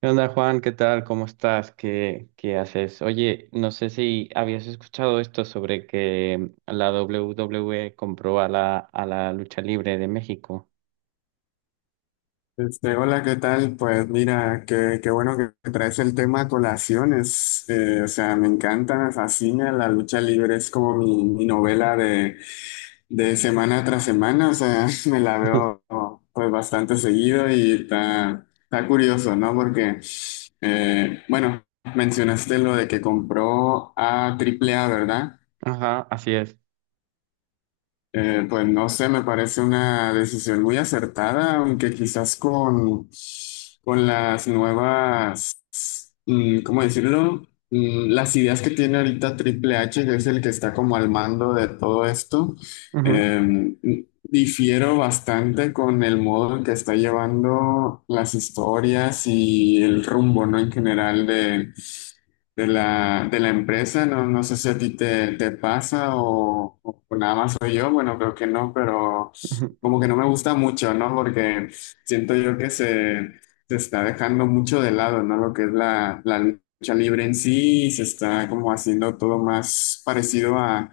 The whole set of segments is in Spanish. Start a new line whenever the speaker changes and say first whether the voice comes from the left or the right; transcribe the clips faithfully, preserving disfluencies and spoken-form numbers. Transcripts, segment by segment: right: ¿Qué onda, Juan? ¿Qué tal? ¿Cómo estás? ¿Qué, qué haces? Oye, no sé si habías escuchado esto sobre que la W W E compró a la, a la lucha libre de México.
left: Este, hola, ¿qué tal? Pues mira, qué, qué bueno que traes el tema a colaciones. Eh, o sea, me encanta, me fascina. La lucha libre es como mi, mi novela de, de semana tras semana. O sea, me la veo pues bastante seguido y está, está curioso, ¿no? Porque, eh, bueno, mencionaste lo de que compró a Triple A, ¿verdad?
right: Ajá, así es.
left: Eh, pues no sé, me parece una decisión muy acertada, aunque quizás con, con las nuevas mm, ¿cómo decirlo? Mm, las ideas que tiene ahorita Triple H, que es el que está como al mando de todo esto,
right: Ujú,
left: em, difiero bastante con el modo en que está llevando las historias y el rumbo, ¿no? En general de, de la, de la empresa. No, no sé si a ti te, te pasa o, o nada más soy yo. Bueno, creo que no, pero
right: ujú.
left: como que no me gusta mucho, ¿no? Porque siento yo que se se está dejando mucho de lado, ¿no? Lo que es la, la lucha libre en sí, y se está como haciendo todo más parecido a,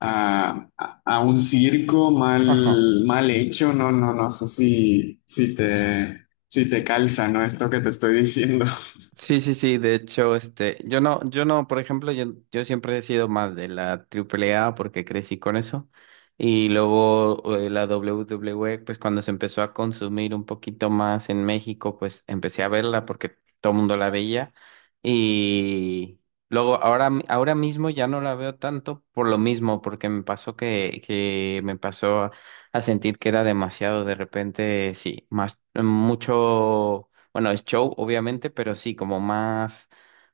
left: a, a- a un circo
right: Ajá.
left: mal, mal hecho. No, no, no sé si, si te, si te calza, ¿no? Esto que te estoy diciendo.
right: Sí, sí, sí, de hecho, este, yo no, yo no, por ejemplo, yo, yo siempre he sido más de la triple A porque crecí con eso. Y luego eh, la W W E, pues cuando se empezó a consumir un poquito más en México, pues empecé a verla porque todo el mundo la veía. Y luego ahora, mi- ahora mismo ya no la veo tanto por lo mismo, porque me pasó que, que me pasó a sentir que era demasiado de repente, sí, más, mucho. Bueno, es show, obviamente, pero sí, como más,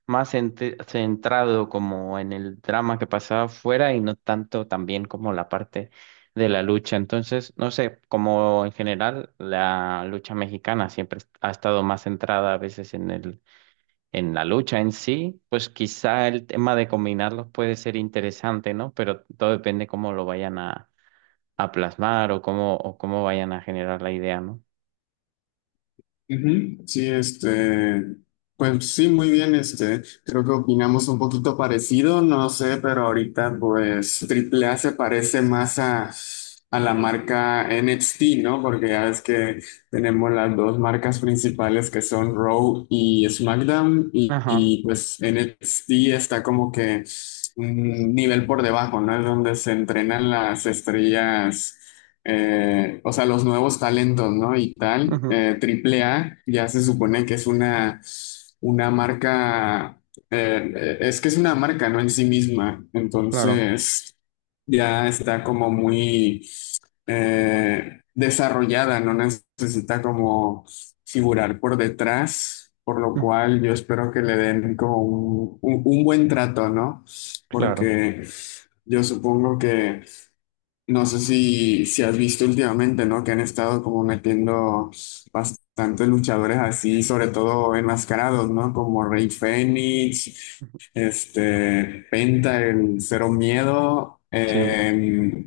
right: más ente- centrado como en el drama que pasaba afuera y no tanto también como la parte de la lucha. Entonces, no sé, como en general la lucha mexicana siempre est- ha estado más centrada a veces en el, en la lucha en sí, pues quizá el tema de combinarlos puede ser interesante, ¿no? Pero todo depende cómo lo vayan a, a plasmar o cómo, o cómo vayan a generar la idea, ¿no?
left: Ujú. Sí, este, pues sí, muy bien, este, creo que opinamos un poquito parecido, no sé, pero ahorita pues Triple A se parece más a, a la marca N X T, ¿no? Porque ya ves que tenemos las dos marcas principales que son Raw y SmackDown y,
right: Ajá,
left: y, pues N X T está como que un nivel por debajo, ¿no? Es donde se entrenan las estrellas eh, o sea, los nuevos talentos, ¿no? Y tal.
right: ujú,
left: Eh, Triple A ya se supone que es una, una marca, eh, eh, es que es una marca, ¿no? En sí misma.
right: claro,
left: Entonces, ya está como muy eh, desarrollada, no necesita como figurar por detrás, por lo
right: ujú,
left: cual yo espero que le den como un, un- un buen trato, ¿no?
right: claro.
left: Porque yo supongo que no sé si, si has visto últimamente, ¿no? Que han estado como metiendo bastantes luchadores así, sobre todo enmascarados, ¿no? Como Rey Fénix, este, Penta, el Cero Miedo.
right: Sí,
left: eh,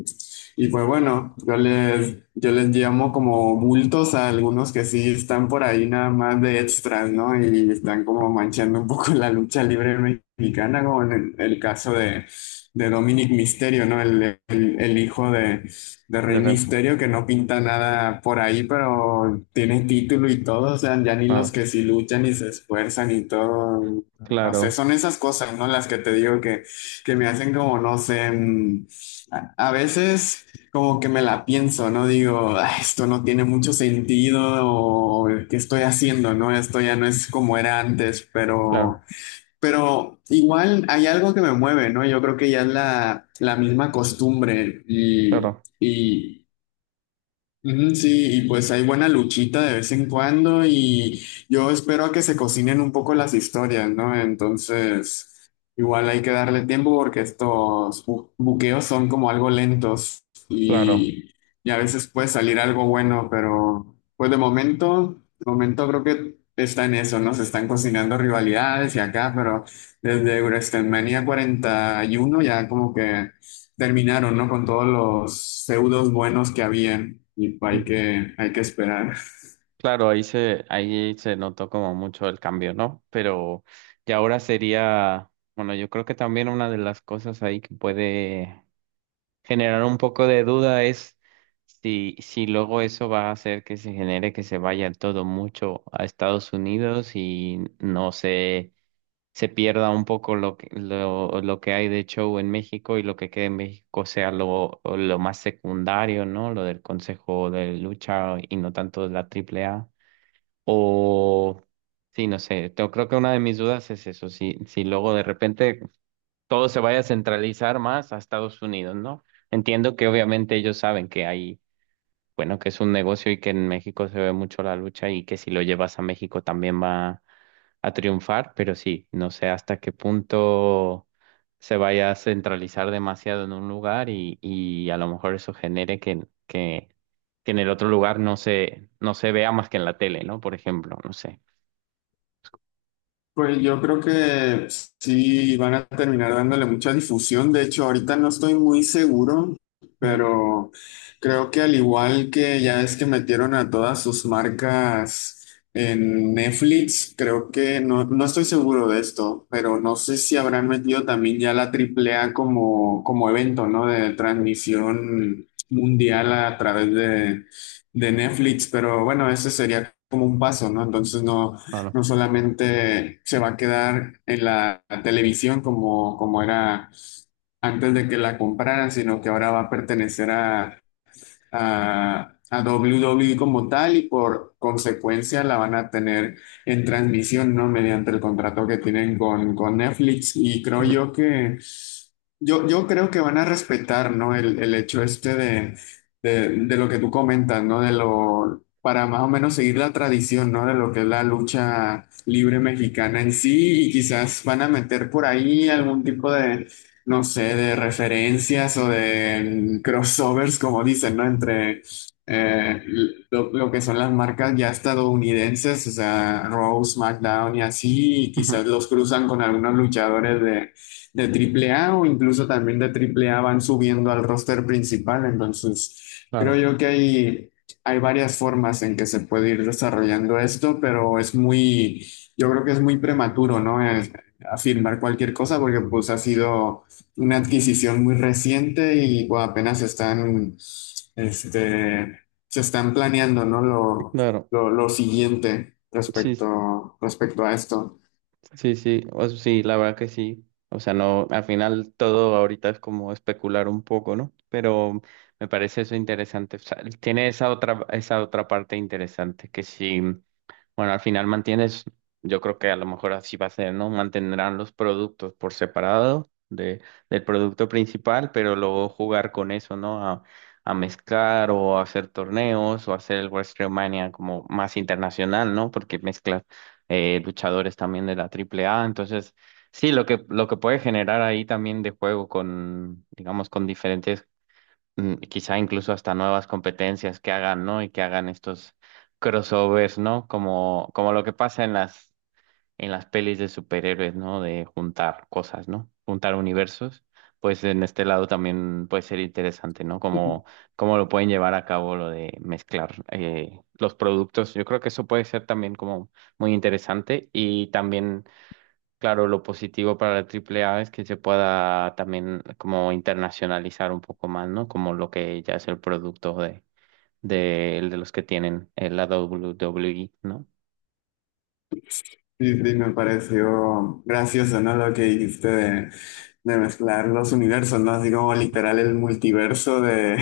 left: Y pues bueno, yo les, yo les llamo como bultos a algunos que sí están por ahí nada más de extras, ¿no? Y están como manchando un poco la lucha libre mexicana, como en el el caso de de Dominic Mysterio, ¿no? El, el- el hijo de, de
right: de
left: Rey
right: rep,
left: Mysterio que no pinta nada por ahí, pero tiene título y todo, o sea, ya ni los
right: claro,
left: que sí luchan y se esfuerzan y todo, no sé,
right: claro,
left: son esas cosas, ¿no? Las que te digo que, que me hacen como, no sé, mm, a a veces como que me la pienso, ¿no? Digo, "Ah, esto no tiene mucho sentido, o qué estoy haciendo, ¿no? Esto ya no es como era antes,
right: claro,
left: pero pero igual hay algo que me mueve, ¿no? Yo creo que ya es la, la misma costumbre y,
right: claro,
left: y Ujú. Sí, y pues hay buena luchita de vez en cuando y yo espero a que se cocinen un poco las historias, ¿no? Entonces, igual hay que darle tiempo porque estos bu- buqueos son como algo lentos
right: claro.
left: y, y a veces puede salir algo bueno, pero pues de momento, de momento creo que está en eso, ¿no? Se están cocinando rivalidades y acá, pero desde WrestleMania cuarenta y uno ya como que terminaron, ¿no? Con todos los feudos buenos que había y hay
right: Mm,
left: que, hay que esperar.
right: Claro, ahí se, ahí se notó como mucho el cambio, ¿no? Pero ya ahora sería, bueno, yo creo que también una de las cosas ahí que puede generar un poco de duda es si, si luego eso va a hacer que se genere que se vaya todo mucho a Estados Unidos y no sé, se pierda un poco lo que, lo, lo que hay de show en México y lo que quede en México sea lo, lo más secundario, ¿no? Lo del Consejo de Lucha y no tanto de la Triple A. O, sí, no sé, yo creo que una de mis dudas es eso, si, si luego de repente todo se vaya a centralizar más a Estados Unidos, ¿no? Entiendo que obviamente ellos saben que hay, bueno, que es un negocio y que en México se ve mucho la lucha y que si lo llevas a México también va a triunfar, pero sí, no sé hasta qué punto se vaya a centralizar demasiado en un lugar y, y a lo mejor eso genere que, que, que en el otro lugar no se, no se vea más que en la tele, ¿no? Por ejemplo, no sé.
left: Pues yo creo que sí van a terminar dándole mucha difusión. De hecho, ahorita no estoy muy seguro,
right: Ujú,
left: pero creo que al igual que ya es que metieron a todas sus marcas en Netflix, creo que no, no estoy seguro de esto, pero no sé si habrán metido también ya la Triple A como, como evento, ¿no? De transmisión mundial a través de, de Netflix, pero bueno, ese sería como un paso, ¿no? Entonces no
right: claro,
left: no solamente se va a quedar en la televisión como, como era antes de que la compraran, sino que ahora va a pertenecer a, a, a doble u doble u e como tal y por consecuencia la van a tener en transmisión, ¿no? Mediante el contrato que tienen con, con Netflix y creo
right: ujú,
left: yo que yo, yo creo que van a respetar, ¿no? El, el hecho este de, de, de lo que tú comentas, ¿no? De lo, para más o menos seguir la tradición, ¿no? De lo que es la lucha libre mexicana en sí y quizás van a meter por ahí algún tipo de no sé, de referencias o de mm, crossovers, como dicen, ¿no? Entre eh, lo, lo que son las marcas ya estadounidenses, o sea, Raw, SmackDown y así, y
right: ujú,
left: quizás los cruzan con algunos luchadores de, de Triple A o incluso también de Triple A van subiendo al roster principal, entonces creo
right: claro,
left: yo que hay... Hay varias formas en que se puede ir desarrollando esto, pero es muy, yo creo que es muy prematuro, ¿no? Es- afirmar cualquier cosa porque pues ha sido una adquisición muy reciente y bueno, apenas están, este, se están planeando, ¿no? Lo,
right: claro.
left: lo, lo siguiente
right: Sí,
left: respecto, respecto a esto.
right: sí, sí. O sea, sí, la verdad que sí. O sea, no, al final todo ahorita es como especular un poco, ¿no? Pero me parece eso interesante. O sea, tiene esa otra, esa otra parte interesante que sí. Bueno, al final mantienes, yo creo que a lo mejor así va a ser, ¿no? Mantendrán los productos por separado de, del producto principal, pero luego jugar con eso, ¿no? A, a mezclar o hacer torneos o hacer el WrestleMania como más internacional, ¿no? Porque mezclas eh, luchadores también de la Triple A. Entonces, sí, lo que, lo que puede generar ahí también de juego con, digamos, con diferentes mm, quizá incluso hasta nuevas competencias que hagan, ¿no? Y que hagan estos crossovers, ¿no? Como, como lo que pasa en las, en las pelis de superhéroes, ¿no? De juntar cosas, ¿no? Juntar universos. Pues en este lado también puede ser interesante, ¿no? Como, cómo lo pueden llevar a cabo lo de mezclar eh, los productos. Yo creo que eso puede ser también como muy interesante y también claro, lo positivo para la Triple A es que se pueda también como internacionalizar un poco más, ¿no? Como lo que ya es el producto de, de, de los que tienen eh, la W W E, ¿no?
left: Sí, sí, me pareció gracioso, ¿no? Lo que dijiste de, de mezclar los universos, ¿no? Así como literal el multiverso de,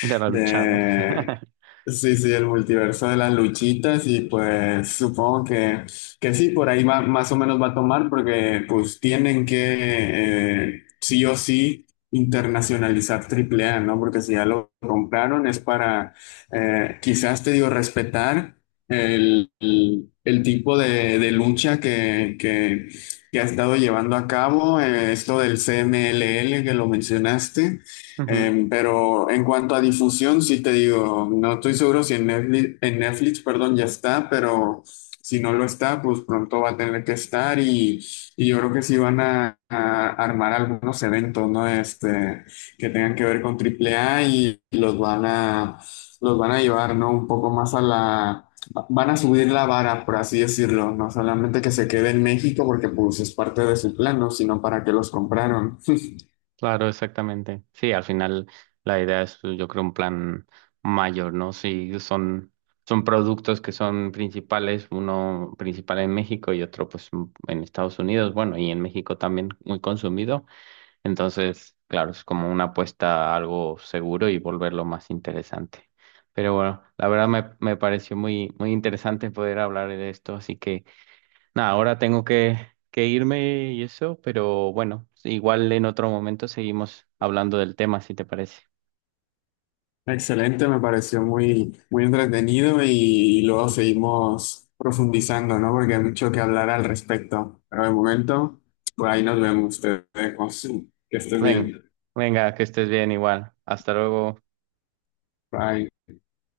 right: De la lucha, ¿no?
left: de, sí, sí, el multiverso de las luchitas y pues supongo que, que sí, por ahí va, más o menos va a tomar porque pues tienen que eh, sí o sí internacionalizar Triple A ¿no? Porque si ya lo compraron es para, eh, quizás te digo, respetar el, el- el tipo de, de lucha que, que, que ha estado llevando a cabo, eh, esto del C M L L que lo mencionaste.
right: Ujú,
left: Eh, pero en cuanto a difusión, sí te digo, no estoy seguro si en Netflix, en Netflix, perdón, ya está, pero si no lo está, pues pronto va a tener que estar y, y yo creo que sí van a, a armar algunos eventos, ¿no? Este, que tengan que ver con triple A y los van a, los van a llevar, ¿no? Un poco más a la Van a subir la vara, por así decirlo, no solamente que se quede en México porque pues es parte de su plano, sino para que los compraron.
right: claro, exactamente. Sí, al final la idea es, pues, yo creo, un plan mayor, ¿no? Si son, son productos que son principales, uno principal en México y otro pues m- en Estados Unidos, bueno, y en México también muy consumido. Entonces, claro, es como una apuesta a algo seguro y volverlo más interesante. Pero bueno, la verdad me, me pareció muy, muy interesante poder hablar de esto, así que nada, ahora tengo que, que irme y eso, pero bueno, igual en otro momento seguimos hablando del tema, si te parece.
left: Excelente, me pareció muy, muy entretenido y, luego seguimos profundizando, ¿no? Porque hay mucho que hablar al respecto. Pero de momento, por ahí nos vemos, te dejo. Que estés
right: Ven,
left: bien.
right: venga, que estés bien igual. Hasta luego.
left: Bye.